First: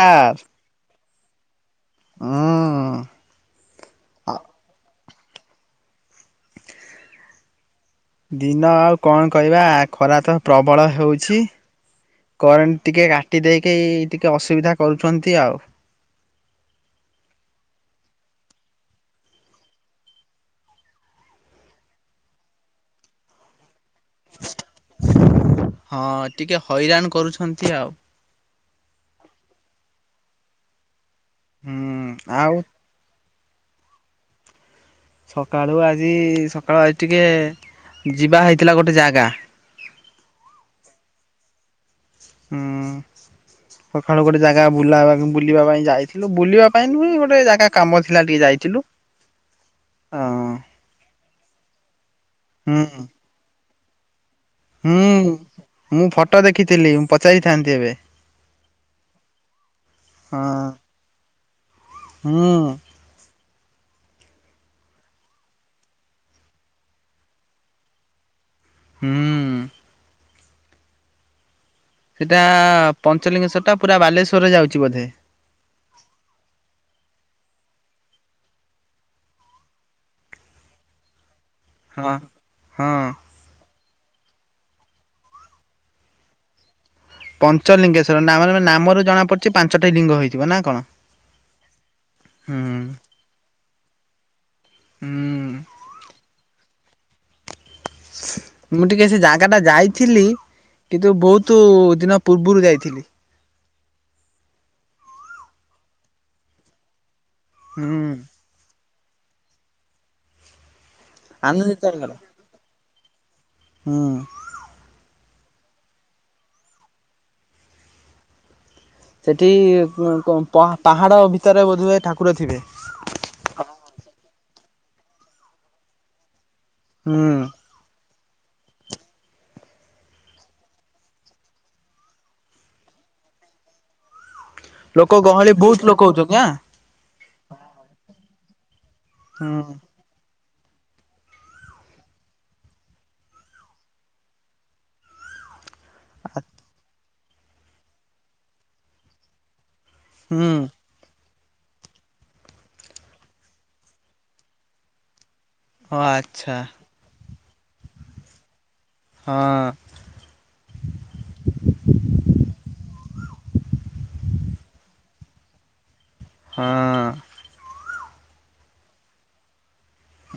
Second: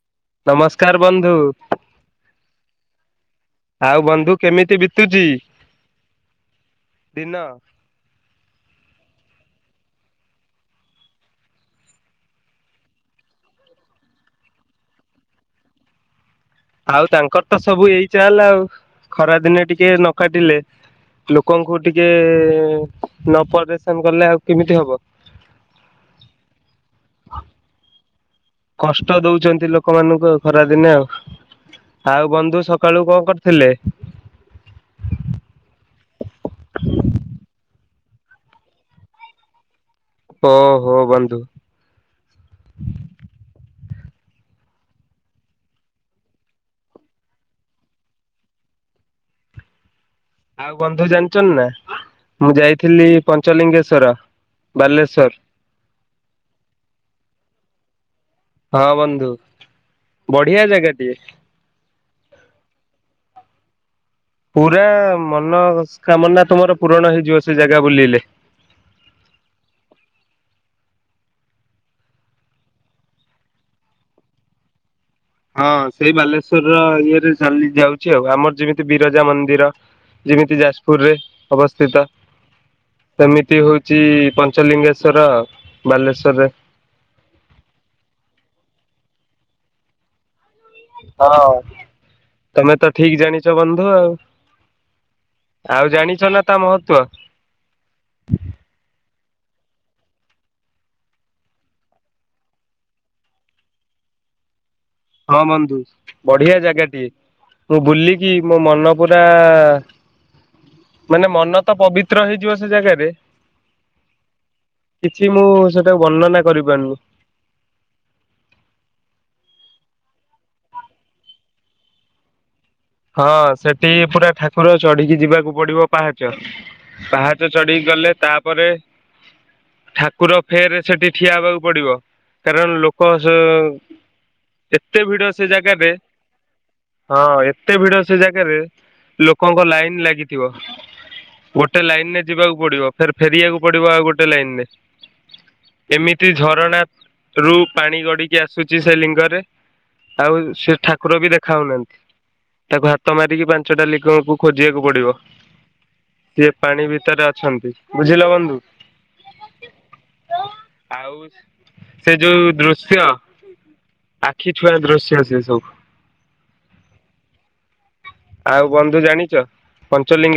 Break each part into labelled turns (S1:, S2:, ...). S1: ହୁଁ
S2: ନମସ୍କାର ବନ୍ଧୁ ଆଉ ବନ୍ଧୁ କେମିତି ବିତ୍ ତୁଛି।
S1: ଦିନ ଆଉ। କଣ କହିବା ଖରା ତ ପ୍ରବଳ ହେଉଛି କରେଣ୍ଟ ଟିକେ କାଟି ଦେଇକି ଟିକେ ଅସୁବିଧା କରୁଛନ୍ତି ଆଉ।
S2: ଆଉ ତାଙ୍କର ତ ସବୁ ଏଇ ଚାଲ୍ ଆଉ ଖରାଦିନେ ଟିକେ ନ କାଟିଲେ ଲୋକଙ୍କୁ ଟିକେ ନ ପ-
S1: ହଁ ଟିକେ ହଇରାଣ କରୁଛନ୍ତି ଆଉ।
S2: କଷ୍ଟ ଦଉଛନ୍ତି ଲୋକମାନଙ୍କୁ ଆଉ ଖରାଦିନେ ଆଉ। ଆଉ ବନ୍ଧୁ ସକାଳୁ କଣ କର ହେଲେ
S1: ସକାଳୁ ଆଜି ସକାଳୁ ଆଜି ଟିକେ ଯିବା ହେଇଥିଲା ଗୋଟେ ଜାଗା?
S2: ଓ ହୋ ବନ୍ଧୁ
S1: ସଖଳୁ ଗୋଟେ ଜାଗା ବୁଲା ବୁଲିବା ପାଇଁ ଯାଇଥିଲୁ ବୁଲିବା ପାଇଁ ନୁହେ ଗୋଟେ ଜାଗା କାମ ଥିଲା ଟିକେ ଯାଇଥିଲୁ। ହଁ
S2: ଆଉ ବନ୍ଧୁ ଜାଣିଛ ନା ମୁଁ
S1: ହୁଁ
S2: ଯାଇଥିଲି ପଞ୍ଚଲିଙ୍ଗେଶ ଶ୍ବର
S1: ହୁଁ।
S2: ବାଲେଶ୍ଵର
S1: ମୁଁ ଫଟୋ ଦେଖିଥିଲି ମୁ ପଚାରିଥାନ୍ତି ଏବେ।
S2: ହଁ ବନ୍ଧୁ
S1: ହଁ
S2: ବଢିଆ ଜାଗା ଟିଏ।
S1: ହୁଁ।
S2: ପୁରା ମନସ୍କାମନା ତୁମର ପୂରଣ ହେଇଯିବ ସେ ଜାଗା ବୁଲିଲେ।
S1: ହୁଁ। ସେଟା ପଞ୍ଚଲିଙ୍ଗେଶ୍ଵର ଟା ପୁରା ବାଲେଶ୍ଵରରେ ଯାଉଚି ବୋଧେ।
S2: ହଁ ସେଇ ବାଲେଶ୍ଵରର ଇଏରେ ଚାଲି ଯାଉଛି ଆଉ ଆମର ଯେମିତି ବିରଜା ମନ୍ଦିର ଯେମିତି ଯାଜପୁରରେ। ଅବସ୍ଥିତ
S1: ହଁ। ହଁ
S2: ସେମିତି ହଉ ଛି ପଞ୍ଚଲିଙ୍ଗେଶ୍ଵର ବାଲେଶ୍ଵରରେ
S1: ପଞ୍ଚ ଲଲିଙ୍ଗେଶ୍ଵର ନାମ ର ଜଣା ପଡିଛି ପାଞ୍ଚଟି ଲିଙ୍ଗ ହେଇ
S2: ହଁ ତମେ ତ
S1: ହୁଁ।
S2: ଠିକ୍ ଜାଣିଛ ବନ୍ଧୁ ଆଉ
S1: ହୁଁ
S2: ଆଉ ଜାଣିଛନା ତା ମହତ୍ବ?
S1: ମୁଁ ଟିକେ ସେ ଜାଗା ଟା ଯାଇଥିଲି କିନ୍ତୁ ବହୁତ ଦିନ ପୂର୍ବରୁ ଯାଇଥିଲି।
S2: ହଁ ବନ୍ଧୁ ବଢିଆ ଜାଗାଟିଏ। ମୁଁ
S1: ହୁଁ
S2: ବୁଲିକି ମୋ ମନ ପୁରା ମାନେ ମନ ତ
S1: ଆନନ୍ଦିତ ଘର
S2: ପବିତ୍ର ହେଇଯିବ ସେ ଜାଗାରେ
S1: ହୁଁ।
S2: କିଛି ମୁଁ ସେଟାକୁ ବର୍ଣ୍ଣନା କରିପାରୁନି।
S1: ସେଠି ପାହାଡ ଭିତରେ ବୋଧ ଠାକୁର ଥିବେ।
S2: ହଁ ସେଠି ପୁରା ଠାକୁର ଅ ଚଢି଼କି ଯିବାକୁ ପଡିବ ପାହାଚ
S1: ହୁଁ
S2: ପାହାଚ ଚଢି଼କି ଗଲେ ତା ପରେ ଠାକୁର ଫେର ସେଠି ଠିଆ ହେବାକୁ ପଡିବ କାରଣ ଲୋକ ଏତେ
S1: ଲୋକ
S2: ଭିଡ ସେ
S1: ଗହଳି ବହୁତ
S2: ଜାଗାରେ
S1: ଲୋକ ହଉଛନ୍ତି
S2: ହଁ
S1: ଆଁ।
S2: ଏତେ ଭିଡ ସେ ଜାଗାରେ ଲୋକଙ୍କ
S1: ହୁଁ।
S2: ଲାଇନ୍ ଲାଗିଚି। ଗୋଟେ ଲାଇନ ରେ ଯିବାକୁ ପଡିବ ଫେର ଫେରିବାକୁ ପଡିବ ଆଉ ଗୋଟେ ଲାଇନ ରେ ଏମିତି ଝରଣା ରୁ ପାଣି ଗଡି଼କି ଆସୁଛି ସେ ଲିଙ୍ଗରେ ଆଉ
S1: ହୁଁ
S2: ସେ ଠାକୁର ବି ଦେଖ ଖାଉନାହାନ୍ତି। ତାକୁ ହାତ ମାରିକି ପାଞ୍ଚଟା ଲିଗକୁ ଖୋଜିବାକୁ ପଡିବ।
S1: ଓ
S2: ସିଏ
S1: ଆଚ୍ଛା
S2: ପାଣି ଭିତର ଛନ୍ତି ବୁଝିଲ ବନ୍ଧୁ।
S1: ହଁ
S2: ଆଉ ସେ ଯଉ ଦୃଶ୍ୟ। ଆଖି ଛୁଆଁ ଦୃଶ୍ୟ ସେ ସବୁ
S1: ହଁ।
S2: ଆଉ ବନ୍ଧୁ ଜାଣିଚ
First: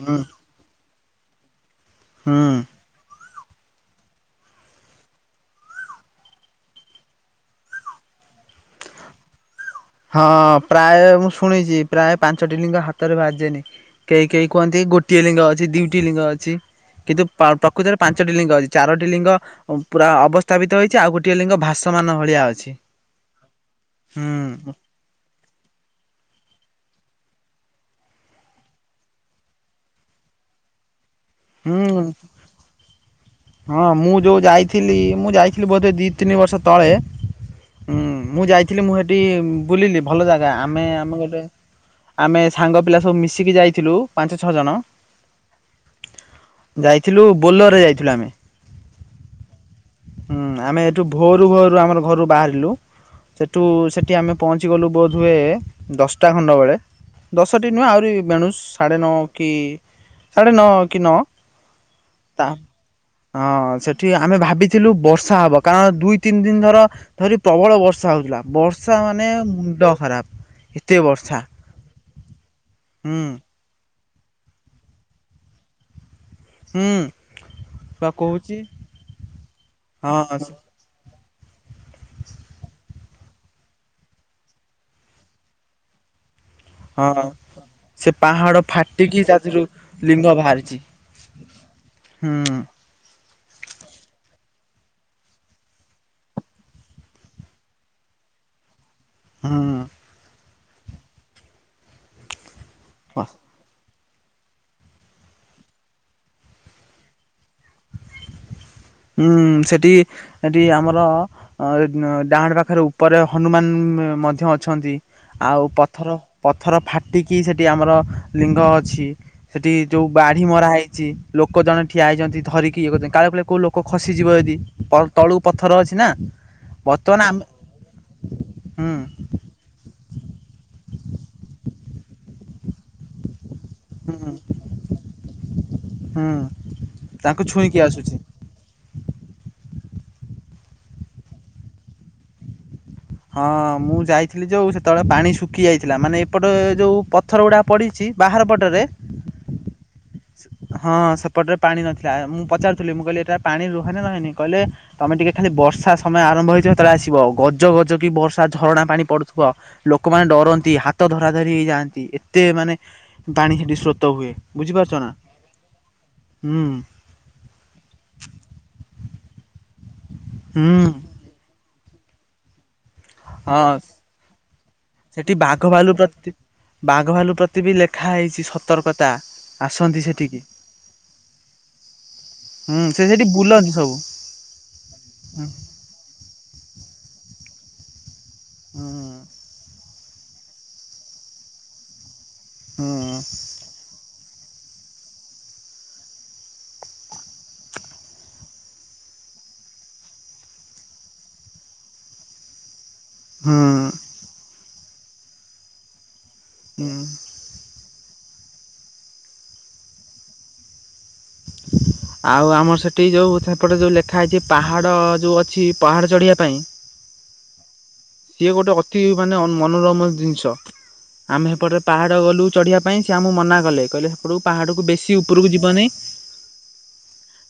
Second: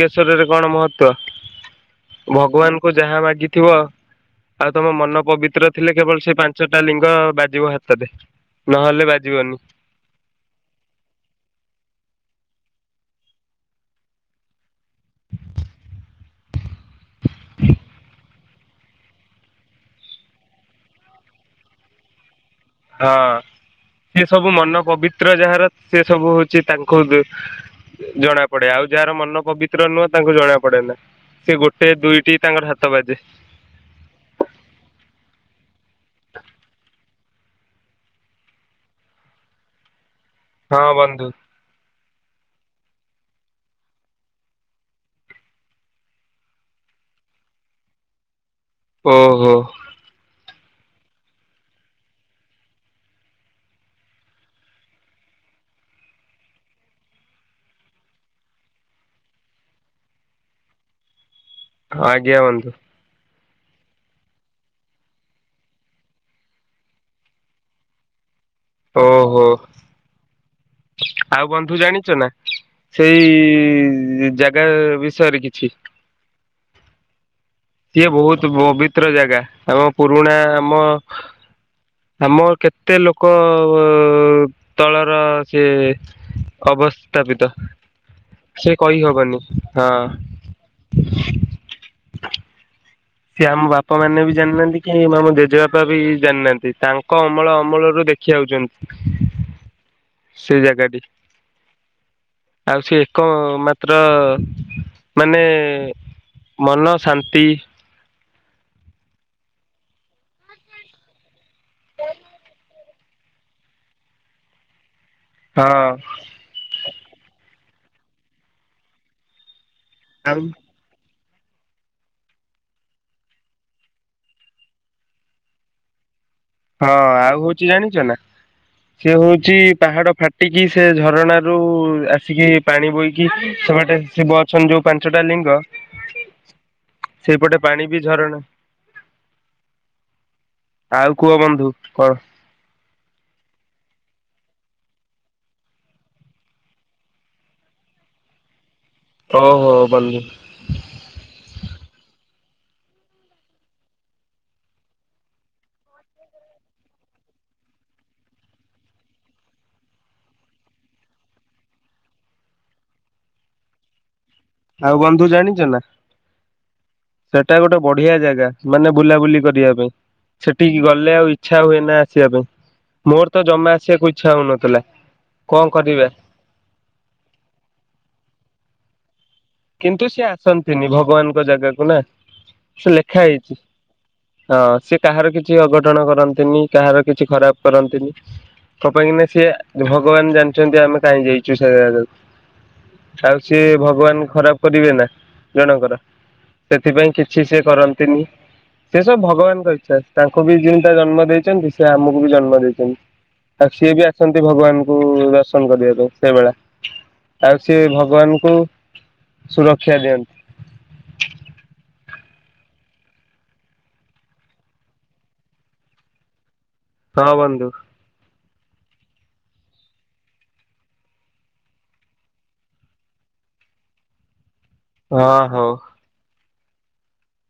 S1: ହୁଁ
S2: କଣ ମହ ତ୍ଵ
S1: ହୁଁ।
S2: ଭଗବାନଙ୍କୁ ଯାହା ମାଗି ଥିବ ଆଉ ତମ ମନ ପବିତ୍ର ଥିଲେ। କେବଳ ସେ ପାଞ୍ଚଟା ଲିଙ୍ଗ ବାଜିବ ହାତରେ ନହେଲେ ବାଜିବନି।
S1: ହଁ ପ୍ରାୟେ ମୁଁ ଶୁଣିଚି ପ୍ରାୟେ ପାଞ୍ଚ ଟି ଲିଙ୍ଗ ହାତରେ ବାଜେନି। କେହି କେହି କୁହନ୍ତି ଗୋଟିଏ ଲିଙ୍ଗ ଅଛି ଦୁଇଟି ଲିଙ୍ଗ ଅଛି। କିନ୍ତୁ ପ୍ରକୃତରେ ପାଞ୍ଚ ଟି ଲିଙ୍ଗ ଅଛି। ଚାରୋଟି ଲିଙ୍ଗ ପୁରା ଅବସ୍ଥାପିତ ହେଇଛି ଆଉ ଗୋଟେଏ ଲିଙ୍ଗ ଭାସମାନ ଭଳିଆ ଅ
S2: ହଁ ସେ ସବୁ ମନ ପବି ତ୍ର ଯାହାର ସେ ସବୁ ହଉଛି ତାଙ୍କୁ ଜଣା ପଡେ। ଆଉ ଯାହାର ମନ ପବିତ୍ର ନୁହଁ ତାଙ୍କୁ ଜଣା ପଡେ ନା। ସେ ଗୋଟେ
S1: ହୁଁ
S2: ଦୁଇଟି ତାଙ୍କର ହାତ ବାଜେ
S1: ହଁ ମୁଁ ଯଉ ଯାଇଥିଲି ମୁଁ ଯାଇଥିଲି ବୋଧେ ଦି, ତିନି ବର୍ଷ ତଳେ। ହୁଁ ମୁଁ ଯାଇଥିଲି ମୁଁ ହେଠି ବୁଲିଲି। ଭଲ ଜାଗା ଆମେ
S2: ହଁ
S1: ଆମେ
S2: ବନ୍ଧୁ
S1: ଗୋଟେ ଆମେ ସାଙ୍ଗ ପିଲା ସବୁ ମିଶିକି ଯାଇଥିଲୁ ପାଞ୍ଚ, ଛଅ ଜଣ। ଯାଇଥିଲୁ ବୋଲରରେ ଯାଇଥିଲୁ ଆମେ।
S2: ଓହଃ।
S1: ହୁଁ ଆମେ ଏଠୁ ଭୋରୁ ଭୋରୁ ଆମର ଘରୁ ବାହାରିଲୁ। ସେଠୁ ସେଠି ଆମେ ପହଞ୍ଚି ଗଲୁ ବୋଧୁଏ ଦଶଟା ଖଣ୍ଡ ବେଳେ। ଦଶଟି ନୁହଁ ଆହୁରି ବେଣୁଷ୍ ସାଢେ ନଅ କି ସାଢେ ନଅ କି ନଅ
S2: ଆଜ୍ଞା
S1: ତା
S2: ବନ୍ଧୁ।
S1: ହଁ ସେଠି ଆମେ ଭାବିଥିଲୁ ବର୍ଷା ହବ କାରଣ ଦୁଇ, ତିନି ଦିନ ଧର ଧରି ପ୍ରବଳ ବର୍ଷା ହଉଥିଲା। ବର୍ଷା ମାନେ
S2: ଓହୋ
S1: ମୁଣ୍ଡ ଖରାପ ଏତେ ବର୍ଷା
S2: ଆଉ ବନ୍ଧୁ ଜାଣିଛ ନା
S1: ହୁଁ
S2: ସେଇଇଇ। ଜାଗା ବିଷୟରେ କିଛି।
S1: ହୁଁ। ବା
S2: ସିଏ ବହୁତ
S1: କହୁଛି
S2: ବବିତ୍ର ଜାଗା ଆମ ପୁରୁଣା
S1: ହଁ
S2: ଆମ। ଆମ କେତେ ଲୋକ ତଳର ସିଏ। ଅବ ସ୍ଥାପିତ
S1: ପାହାଡ ଫାଟିକି ତାଥିରୁ ଲିଙ୍ଗ ବାହାରିଛି ହୁଁ।
S2: ସେ ଆମ ବାପା ମାନେ ବି ଜାଣିିନାହାନ୍ତି କି ଆମ ଜେଜେବାପା ବି ଜାଣିିନାହାନ୍ତି। ତାଙ୍କ ଅମଳ ଅମଳରୁ ଦେଖି ଆଉଛନ୍ତି।
S1: ହୁଁ।
S2: ସେଇ ଜାଗା ଟି। ଆଉ ସେ ଏକ ତ୍ର ମାନେ ମନ ଶାନ୍ତି।
S1: ହୁଁ ସେଠି ସେଠି ଆମର ଡାହାଣ ପାଖରେ ଉପରେ ହନୁମାନ ମଧ୍ୟ ଅଛନ୍ତି। ଆଉ
S2: ହଁ
S1: ପଥର ପଥର ଫା ଟିକି ସେଠି ଆମର ଲିଙ୍ଗ ଅଛି। ସେଠି ଯୋଉ
S2: ଆଉ
S1: ବାଢି ମରା ହେଇଛି। ଲୋକ ଜଣେ ଠିଆ ହେଇଛନ୍ତି। ଧରିକି ଇଏ କରି କାଳେ କିଲଳେ କୋଉ ଲୋକ ଖସିଯିବ ଯଦି ତଳୁ ପଥର ଅଛି ନା।
S2: ହଁ
S1: ବର୍ତ୍ତମାନ
S2: ଆଉ
S1: ଆମେ
S2: ହଉଛି ଜାଣିଛ ନା
S1: ହୁଁ
S2: ସେ ହଉଛି ପାହାଡ ଫାଟିକି ସେ ଝରଣାରୁୁ ଆସିକି ପାଣି ବହିକି ସେପଟେ
S1: ହୁଁ
S2: ଶିବ ଅନ ଯୋଉ ପାଞ୍ଚଟା ଲିଙ୍ଗ
S1: ହୁଁ ତାଙ୍କୁ
S2: ସେଇପଟେ
S1: ଛୁଇଁକି
S2: ପାଣି ବି
S1: ଆସୁଛି।
S2: ଝରଣ ଆଉ କୁହ ବନ୍ଧୁ କଣ?
S1: ହଁ ମୁଁ ଯାଇଥିଲି ଯୋଉ ସେତେବେଳେ ପାଣି ଶୁଖି ଯାଇଥିଲା ମାନେ ଏପଟ ଯୋଉ ପଥର ଗୁଡା ପଡିଛି ବାହାର ପଟରେ
S2: ଓ ହୋ ଭଲ।
S1: ହଁ ସେପଟରେ ପାଣି ନଥିଲା ମୁଁ ପଚାରୁଥିଲି ମୁଁ କହିଲି ଏଟା ପାଣି ରୁହାନି ନହେନି କହିଲେ ତମେ ଟିକେ ଖାଲି ବର୍ଷା ସମୟ ଆରମ୍ଭ ହେଇଥିବ ସେତେବେଳେ ଆସିବ ଗଜ ଗଜ କି ବର୍ଷା ଝରଣା ପାଣି ପଡୁଥିବ ଲୋକମାନେ ଡରନ୍ତି ହାତ ଧରା ଧରି ହେଇ ଯାଆନ୍ତି ଏତେ ମାନେ ପାଣି ସେଠି ସ୍ରୋତ ହୁଏ।
S2: ଆଉ
S1: ବୁଝିପାରୁଛ ନା।
S2: ବନ୍ଧୁ ଜାଣିଛ ନା
S1: ହୁଁ
S2: ସେଟା ଗୋଟେ ବଢିଆ ଜାଗା ମାନେ ବୁଲାବୁଲି କରିବା ପାଇଁ ସେଠିକି
S1: ହୁଁ
S2: ଗଲେ ଆଉ ଇଚ୍ଛା ହୁଏ ନା। ସେଆ ପାଇଁାଇ
S1: ହଁ ସେଠି
S2: କଣ
S1: ବାଘ ଭାଲୁ
S2: କରିବା
S1: ପ୍ରତି ବାଘ ଭାଲୁ ପ୍ରତି ବି ଲେଖା ହେଇଛିତ। ସତର୍କତା ଆସନ୍ତି
S2: କିନ୍ତୁ ସେି
S1: ସେଠିକି।
S2: ଆସନ୍ତିନି ଭଗବାନଙ୍କ ଜାଗାକୁ ନା
S1: ହୁଁ
S2: ସେ ଲେଖା
S1: ସେଠି
S2: ହେଇଛି
S1: ବୁଲନ୍ତି ସବୁ
S2: ହଁ ସେି କାହାର
S1: ହୁଁ
S2: କିଛି ଅଘଟଣ କରନ୍ତିନି କାହାର କିଛି ଖରାପ କରନ୍ତୁ। କ ପାଇଁ କି
S1: ହୁଁ
S2: ସି ଭଗବାନ ଜାଣିଛନ୍ତି ଆମେ କାହିଁ ଯାଇଛୁ ସେକୁ ଆଉ ସିଏ ଭଗବାନ ଖରାପ କରିବେ ନା ଜଣଙ୍କର ସେଥିପାଇଁ କିଛି ସେ କରନ୍ତିନି ସେ ସବୁ ଭଗବାନଙ୍କ ଇଚ୍ଛା ତାଙ୍କୁ ବି ଯେମିତା ଜନ୍ମ ଦେଇଛନ୍ତି ସେ ଆମକୁ ବି ଜନ୍ମ ଦେଇଛନ୍ତି।
S1: ହୁଁ
S2: ଆଉ ସିଏ ବି ଆସନ୍ତି ଭଗବାନ ୁ ଦର୍ଶନ କରିବାକୁ ସେଇଭଳି
S1: ହୁଁ।
S2: ଆଉ ସିଏ ଭଗବାନ ହଁ। ସୁରକ୍ଷା ଦିଅନ୍ତି।
S1: ଆଉ ଆମର ସେଠି ଯୋଉଁ ସେପଟେ ଯୋଉଁ ଲେଖା ହେଇଛି ପାହାଡ଼ ଯୋଉଁ ଅଛି ପାହାଡ଼ ଚଢ଼ିବା ପାଇଁ
S2: ହଁ ବନ୍ଧୁ।
S1: ସିଏ ଗୋଟେ ଅତି ମାନେ ମନୋରମ ଜିନିଷ ଆମେ ହେପଟେ ପାହାଡ ଗଲୁ ଚଢିବା ପାଇଁ ସିଏ ଆମକୁ ମନା କଲେ କହିଲେ ସେପଟକୁ ପାହାଡ଼କୁ ବେଶି
S2: ହଁ
S1: ଉପରକୁ
S2: ହଉ
S1: ଯିବନି।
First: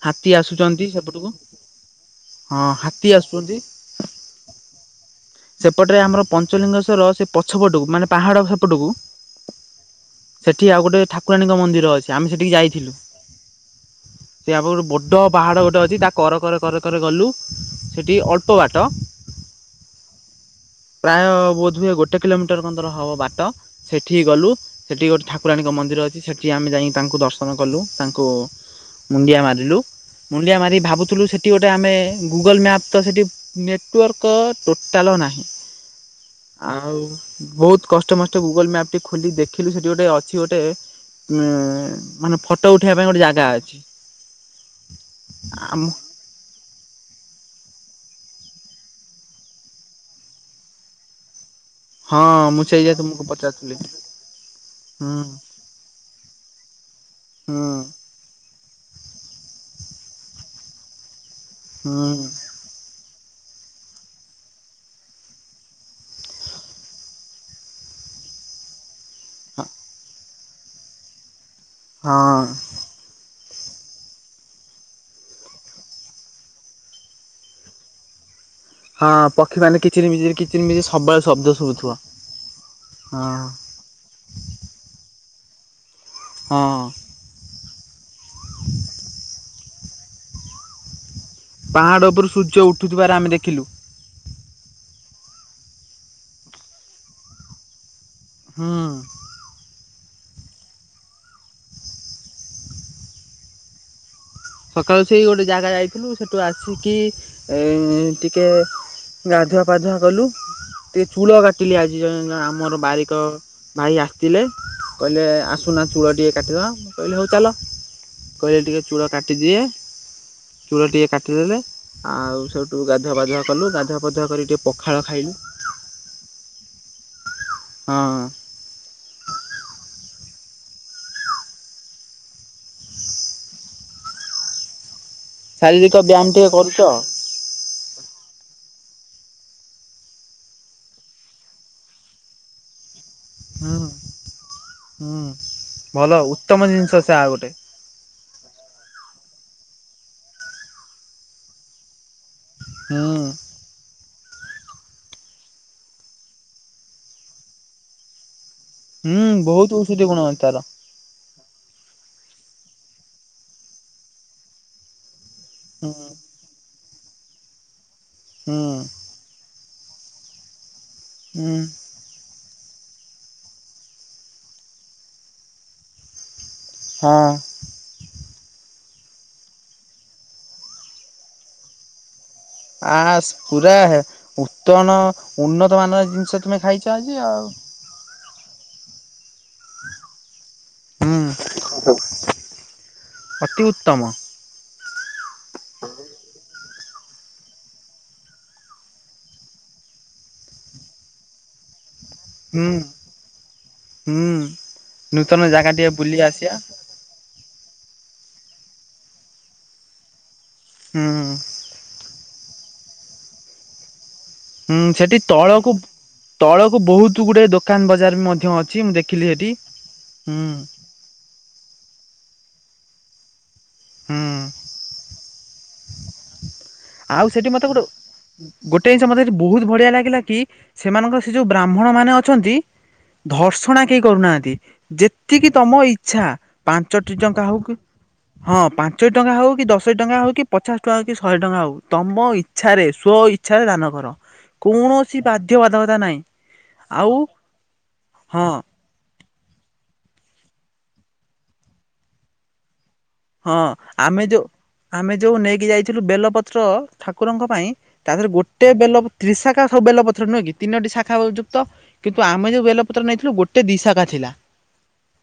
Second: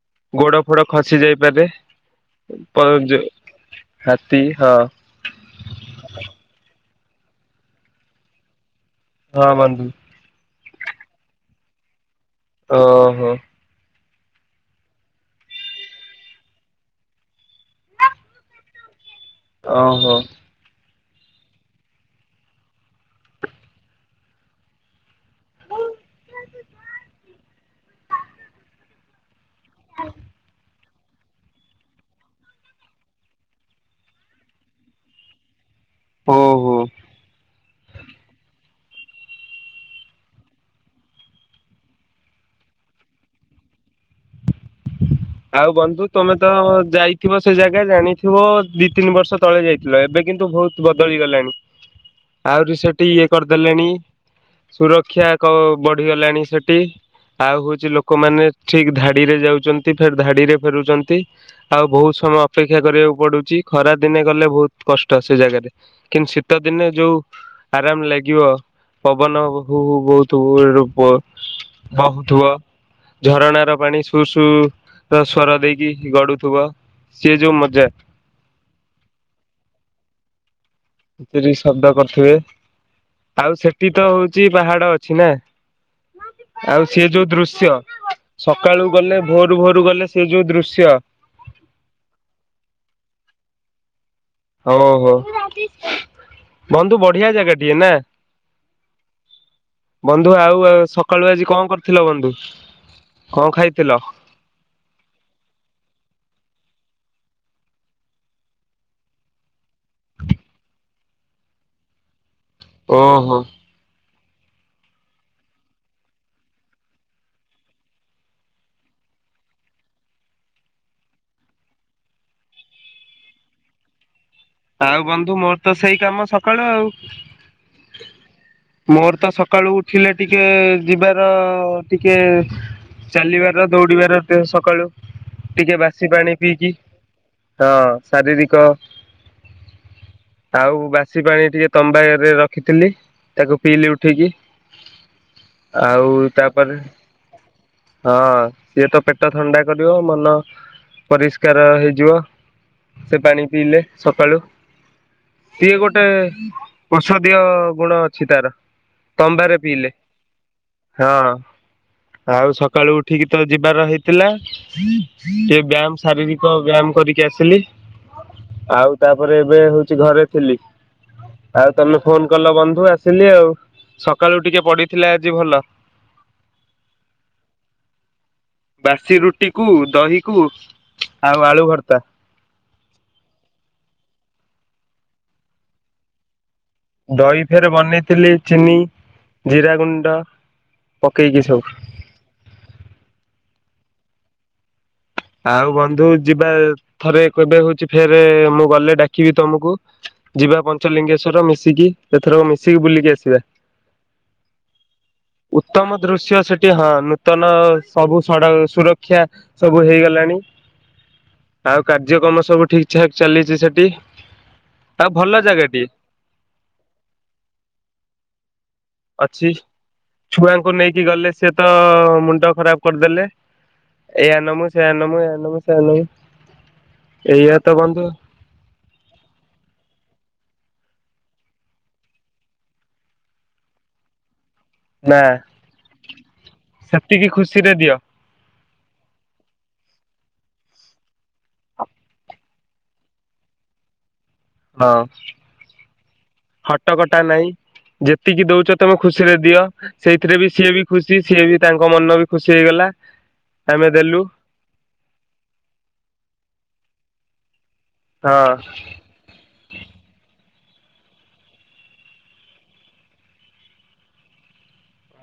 S1: ହାତୀ
S2: ଗୋଡ ଫୋଡ
S1: ଆସୁଛନ୍ତି
S2: ଖସି
S1: ସେପଟକୁ
S2: ଯାଇପାରେ
S1: ହଁ
S2: ଉପ
S1: ହାତୀ
S2: ଜ
S1: ଆସୁଛନ୍ତି।
S2: ହାତୀ ହଁ।
S1: ସେପଟରେ ଆମର ପଞ୍ଚଲିଙ୍ଗ ଶ୍ଵର ରହସ୍ୟ ସେ ପଛପଟକୁ ମାନେ ପାହାଡ଼ ହେପଟକୁ।
S2: ହଁ ବନ୍ଧୁ।
S1: ସେଠି ଆଉ ଗୋଟେ ଠାକୁରାଣୀଙ୍କ ମନ୍ଦିର ଅଛି। ଆମେ ସେଠିକି ଯାଇଥିଲୁ।
S2: ଓହୋ
S1: ସେ ଆଗରେ ବଡ଼ ପାହାଡ଼ ଗୋଟେ ଅଛି ତା କରେ କରେ କରେ କରେ ଗଲୁ ସେଠି ଅଳ୍ପ ବାଟ
S2: ଓ ହୋ।
S1: ପ୍ରାୟ ବୋଧହୁଏ ଗୋଟେ କିଲୋମିଟର ଖଣ୍ଡେ ହବ ବାଟ ସେଠି ଗଲୁ ସେଠି ଗୋଟେ ଠାକୁରାଣୀଙ୍କ ମନ୍ଦିର ଅଛି ସେଠି ଆମେ ଯାଇ ତାଙ୍କୁ ଦର୍ଶନ କଲୁ ତାଙ୍କୁ ମୁଣ୍ଡିଆ ମାରି ଲୁ ମୁଣ୍ଡିଆ ମାରି ଭାବୁ ଥିଲୁ ସେଠି ଗୋଟେ ଆମେ ଗୁଗଲ୍ ମ୍ୟାପ୍ ତ ସେଠି ନେଟୱାର୍କ ଟୋଟାଲ ନାହିଁ।
S2: ଓ ହୋ
S1: ଆଉ ବହୁତ କଷ୍ଟେ ମଷ୍ଟେ ଗୁଗଲ ମ୍ୟାପଟି ଖୋଲି ଦେଖିଲୁ ସେଠି ଗୋଟେ ଅଛି ଗୋଟେ ଉଁ ମାନେ ଫଟୋ ଉଠେଇବା ପାଇଁ ଗୋଟେ ଜାଗା ଅଛି।
S2: ଆଉ
S1: ଆମ
S2: ବନ୍ଧୁ ତମେ ତ ଯାଇଥିବ ସେ ଜାଗା ଜାଣିଥିବ ଦି ତିନି ବର୍ଷ ତଳେ ଯାଇଥିଲ ଏବେ କିନ୍ତୁ ବହୁତ ବଦଳିଗଲାଣି।
S1: ହଁ ମୁଁ
S2: ଆହୁରି
S1: ସେଇଆ
S2: ସେଠି
S1: ତୁମକୁ
S2: ଇଏ
S1: ପଚାରୁଥିଲି
S2: କରିଦେଲେଣି
S1: ହୁଁ
S2: ସୁରକ୍ଷା କ ବଢିଗଲାଣି ସେଠି ଆଉ
S1: ହୁଁ
S2: ହଉଚି ଲୋକମାନେ ଠିକ ଧାଡିରେ ଯାଉଛନ ଧାଡିରେ ଫେରୁଛନ୍ତି। ଆଉ ବହୁତ
S1: ହୁଁ
S2: ସମୟ ଅପେକ୍ଷା କରିବାକୁ ପଡୁ ଚି ଖରାଦିନେ ଗଲେ ବହୁତ କଷ୍ଟ ସେ ଜାଗାରେ କିନ୍ତୁ ଶୀତ ଦିନେ ଯୋଉ ଆରାମ ଲାଗିବ। ପବନ ହୁ ହୁ ବହୁତ ତୋ ରୂପ
S1: ହଁ।
S2: ବହୁଥିବ ଝରଣା ଣା ପାଣି ସୁ ସୁ ସ୍ଵର ଦେଇକି ଗଡୁଥିବ ସିଏ ଯୋଉ ମଜା।
S1: ହଁ ପକ୍ଷୀ ମାନେ କିଚିରି ମିଚିରି କି
S2: ସେଠି ଶବ୍ଦ କରୁଥିବେ
S1: ହଁ
S2: ଆଉ ସେଠି ତ ହଉଚି ପାହାଡ ଅଛି ନା।
S1: ହଁ
S2: ଆଉ ସେ ଯୋଉ ଦୃଶ୍ୟ ସକାଳୁ ଗଲେ ଭୋରୁ ଭୋରୁ ରୁ ଗଲେ ସେ ଯୋଉ ଦୃଶ୍ୟ।
S1: ପାହାଡ଼ ଉପରୁ ସୂର୍ଯ୍ୟ ଉଠୁଥିବାର ଆମେ ଦେଖିଲୁ।
S2: ଓହୋ ବନ୍ଧୁ ବଢିଆ ଜାଗାଟିଏ ନା।
S1: ହୁଁ।
S2: ବନ୍ଧୁ ଆଉ ସକାଳୁ ଆଜି କଣ କରିଥିଲ ବନ୍ଧୁ କଣ ଖାଇଥିଲ?
S1: ସକାଳୁ ସେଇ ଗୋଟେ ଜାଗା ଯାଇଥିଲୁ ସେଠୁ ଆସିକି ଏଁ ଟିକେ ଗାଧୁଆ ପାାଧୁଆ କଲୁ ଟିକେ ଚୂଳ କାଟିଲି ଆଜି ଯାଇ ଆମ ଆମର ବାରିକ
S2: ଓହୋ
S1: ଭାଇ ଆସ ଥିଲେ କହିଲେ ଆସୁନା ଚୂଳ ଟିକେ କାଟିଦବା ମୁ କହିଲି ହଉ ଚାଲ କହିଲେ ଟିକେ ଚୂଳ କାଟି କାଟି ଦିଏ ଚୁଳ ଟିକେ କାଟିଦେଲେ ଆଉ ସେଉଠୁ ଗାଧୁଆ ପାଧୁଆ କଲୁ ଗାଧୁଆ ପାଧୁଆ କରିିକି
S2: ଆଉ ବନ୍ଧୁ ମୋର ତ ସେଇ କାମ ସକାଳୁ ଆଉ।
S1: ହଁ
S2: ମୋର ତ ସକାଳୁ ଉଠିଲେ। ଟିକେ ଯିବାର ଟିକେ ଚାଲିବାର ଦୌଡିବାର ସକାଳୁ। ଟିକେ
S1: ଶାରୀରିକ
S2: ବାସି
S1: ବ୍ୟାୟାମ
S2: ପାଣି
S1: ଟିକେ
S2: ପିଇକି
S1: କରୁଛ
S2: ହଁ ଶାରୀରିକ। ଆଉ ବାସି ପାଣି ଟିକେ ତମ୍ବାରେ ଏବେ ରଖିଥିଲି। ତାକୁ ପିଇଲି
S1: ହୁଁ।
S2: ଉଠିକି
S1: ହୁଁ
S2: ଆଉ
S1: ଭଲ ଉତ୍ତମ
S2: ତାପରେ
S1: ଜିନିଷ ସେ ଆ ଗୋଟେ
S2: ହଁ ସିଏ ତ ପେ ପେଟ ଥଣ୍ଡା କରିବ ମନ ପରିଷ୍କାର ହେଇଯିବ। ସେ
S1: ହୁଁ
S2: ପାଣି ପିଇଲେ। ସକାଳୁ ସଏ ଗୋଟେ ଓଷଦୀୟ ଗୁଣ ଅଛି ତାର।
S1: ହୁଁ
S2: ତମ୍ବାରେ
S1: ବହୁତ
S2: ପିଇଲେ
S1: ଔଷଧିୟ ଗୁଣ ଅଛି ତାର
S2: ହଁ ଆଉ ସକାଳୁ ଉଠିକି ତ ଯିବାର ହେଇଥିଲା। ସେ
S1: ହୁଁ
S2: ବ୍ୟାୟାମ ଶାରୀରିକ ବ୍ୟାୟାମ କରିକି। କି ଆସିଲି।
S1: ହୁଁ
S2: ଆଉ ତାପରେ ଏବେ ହଉଛି। ଚି ଘରେ ଥିଲି।
S1: ହୁଁ
S2: ଆଉ ତମେ ଫୋନ କଲ ବନ୍ଧ ସୁ ଆସିଲି ଆଉ ସକାଳୁ ଟିକେ ପଡିଥିଲା ଆଜି ଭଲ।
S1: ହଁ।
S2: ବାସି ରୁଟି କୁ ଦହି କୁ ଆଉ ଆଳୁ ଭର୍ତା
S1: ଆ ସ ପୁରା ଉତ୍ତନ ଉନ୍ନତ ମାନର ଜିନିଷ। ତୁମେ ଖାଇଛ ଆଜି
S2: ଦହି
S1: ଆଉ।
S2: ଫେର ବନେଇଥିଲି। ଚେନି ଜିରା ଗୁଣ୍ଡ
S1: ହୁଁ
S2: ପକେଇକି ସୁବୁ।
S1: ଅତି ଉତ୍ତମ।
S2: ଆଉ ବନ୍ଧୁ ଯିବା। ଥରେ କେବେ ହଉଛି ଫେରେ ମୁଁ ଗଲେ ଡାକିବି ତମକୁ ଯିବା ପଞ୍ଚଲିଙ୍ଗେଶ୍ଵର ମିଶିକି। ସେଥରକ
S1: ହୁଁ
S2: ମିଶିକି ବୁଲିକି ଆସିବା
S1: ହୁଁ ନୂତନ ଜାଗା ଟିକେ
S2: ଉତ୍ତମ
S1: ବୁଲି
S2: ଦୃଶ୍ୟ
S1: ଆସିବା।
S2: ସେଠି ହଁ ନୂତନ ସବୁ। ସଡକ ସୁରକ୍ଷା ସବୁ ହେଇଗଲା। ଲାଣି।
S1: ହୁଁ।
S2: କାର୍ଯ୍ୟକ୍ରମ ସବୁ ଠିକ୍ ଠାକ ଚାଲିଛି ସେଠି।
S1: ହୁଁ
S2: ଆଉ
S1: ସେଠି
S2: ଭଲ
S1: ତଳକୁ
S2: ଜାଗାଟିଏ
S1: ତଳକୁ ବହୁତ ଗୁଡେ ଦୋକାନ ବଜାର ମଧ୍ୟ ଅଛି ମୁଁ ଦେଖ
S2: ଅଛି ଛୁଆଙ୍କୁ ନେଇକି ଗଲେ ସେ ତ ମୁଣ୍ଡ ଖରାପ କରିଦେଲେ
S1: ହୁଁ
S2: ଏଇଆ ନମୁ ସେ ନମୁ ଏଇଆ ମୁ ସେଇଆ ନମୁ
S1: ଆଉ ସେଠି
S2: ଏଇଆ ତ
S1: ମତେ ଗୋଟେ
S2: ବନ୍ଧୁ
S1: ଗୋଟେ ଜିନିଷ ମତେଠି ବହୁତ ବଢିଆ ଲାଗିଲା କି? ସେମାନଙ୍କର ସେ ଯୋଉ ବ୍ରାହ୍ମଣ ମାନେ ଅଛନ୍ତି ଧର୍ଷଣା କେହି କରୁନାହାନ୍ତି।
S2: ନା
S1: ଯେତିକି ତମ ଇଚ୍ଛା ପାଞ୍ଚଟି
S2: ସେତିକି
S1: ଟଙ୍କା ହଉ
S2: ଖୁସିରେ
S1: କି
S2: ଦିଅ
S1: ହଁ। ପାଞ୍ଚ ଟଙ୍କା ହେଉ କି ଦଶ ଟଙ୍କା ହେଉ କି ପଚାଶ ଟଙ୍କାଉ କି ଶହେ ଟଙ୍କା ହେଉ। ତମ ଇଚ୍ଛାରେ ସ୍ଵଇଚ୍ଛାରେ ଦାନ କର।
S2: ହଁ
S1: କୌଣସି ବାଧ୍ୟବାଧକତା ନାହିଁ
S2: ହଟ
S1: ଆଉ
S2: କଟା ନାହିଁ
S1: ହଁ
S2: ଯେତିକି ଦଉଛ ତମେ ଖୁସି ଖୁସିରେ ଦିଅ ସେଇଥିରେ ବି ସିଏ ବି ଖୁସି ସିଏ ବି ତାଙ୍କ ମନ ବି ଖୁସି ହେଇଗଲା।
S1: ହଁ ଆମେ ଯୋଉ ଆମେ ଯୋଉ ନେଇକି ଯାଇଥିଲୁ ବେଲପତ୍ର ଠାକୁରଙ୍କ ପାଇଁ ତାହରେ
S2: ହଁ
S1: ଗୋଟେ ବେଲ ତ୍ରିଶା ସବୁ ବେଲତର ନୁହେଁ କି? ତିନୋଟି ଶାଖାଯୁକ୍ତ କିନ୍ତୁ ଆମେ ଯୋଉ ବେଲପତ୍ର ନେଇଥିଲୁ ଗୋଟେ ଦି ଶାଖା ଥିଲା।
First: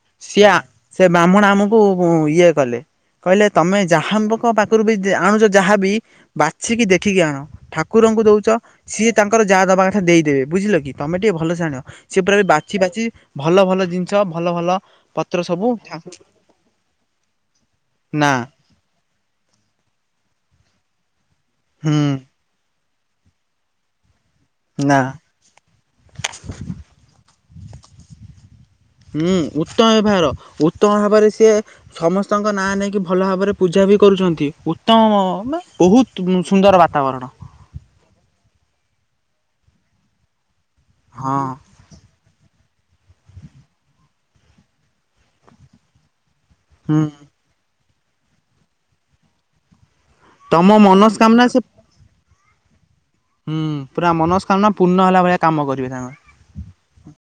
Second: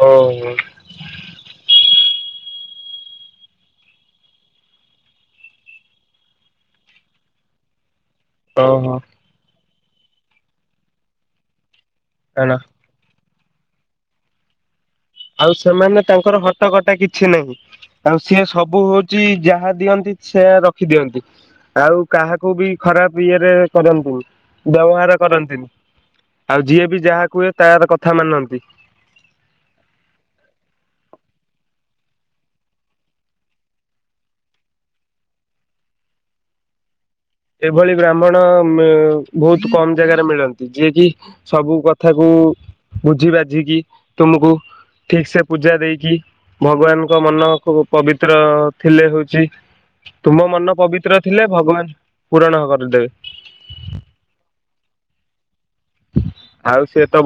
S2: ଓହୋ
S1: ସିଆ ସେ ବ୍ରାହ୍ମଣ ଆମକୁ ହୁଁ ଇଏ କଲେ କହିଲେ ତମେ ଯାହାଙ୍କ ପାଖରୁ ବି ଆଣୁଛ ଯାହାବି ବାଛିକି ଦେଖିକି ଆଣ ଠାକୁର କୁକୁରଙ୍କୁ ଦଉଛ
S2: ଓହୋ
S1: ସିଏ ତାଙ୍କର ଯାହା ଦବା କଥା ଦେଇଦେବେ ବୁଝିଲ କି ତମେ ଟିକେ ଭଲ ଜାଣ ସେ ପୁରା
S2: ଆଣ
S1: ବାଛି ବାଛି ଭଲ ଭଲ ଜିନିଷ ଭଲ ଭଲ ପତ୍ର
S2: ଆଉ
S1: ସବୁ
S2: ସେମାନେ ତାଙ୍କର ହଟ କଟା କିଛି ନାହିଁ। ଆଉ
S1: ନା
S2: ସିଏ ସବୁ ହଉଛି ଯାହା ଦିଅନ୍ତି ସେ ରଖି ଦିଅନ୍ତି।
S1: ହୁଁ
S2: ଆଉ କାହାକୁ ବି ଖରାପ ଇଏରେ କରନ୍ତୁ।
S1: ନା
S2: ବ୍ୟବହାର କରନ୍ତିନି ଆଉ ଯିଏ ବି ଯାହା କୁହେ ତାର କଥା ମାନନ୍ତି।
S1: ହୁଁ ଉତ୍ତମ ବ୍ୟବହାର ଉତ୍ତମ ଭାବରେ ସିଏ ସମସ୍ତଙ୍କ ନାଁ ନେଇକି ଭଲ ଭାବରେ ପୂଜା ବି କରୁଛନ୍ତି ଉତ୍ତମ ବହୁତ ସୁନ୍ଦର ବାତାବରଣ
S2: ଏଭଳି ବ୍ରାହ୍ମଣ ବହୁତ କମ ଜାଗାରେ ମିଳନ୍ତି। ଯିଏକ
S1: ହଁ
S2: ସବୁ କଥାକୁ ବୁଝି ବାଝିକି ତୁମକୁ ଠିକ ସେ ପୂଜା ଦେଇକି
S1: ହୁଁ
S2: ଭଗବାନଙ୍କ ମନ ପବିତ୍ର ଥିଲେ ହଉଛି ତୁମ ମନ
S1: ତମ
S2: ପବିତ୍ର ଥିଲେ
S1: ମନସ୍କାମନା ସେ
S2: ଭଗବାନ ପୂରଣ କରିଦେବେ
S1: ହୁଁ ପୁରା ମନସ୍କାମନା ପୂର୍ଣ ହେଲା ଭଳିଆ କାମ କରିବି
S2: ଆଉ ସିଏ ତ
S1: ତାଙ୍କ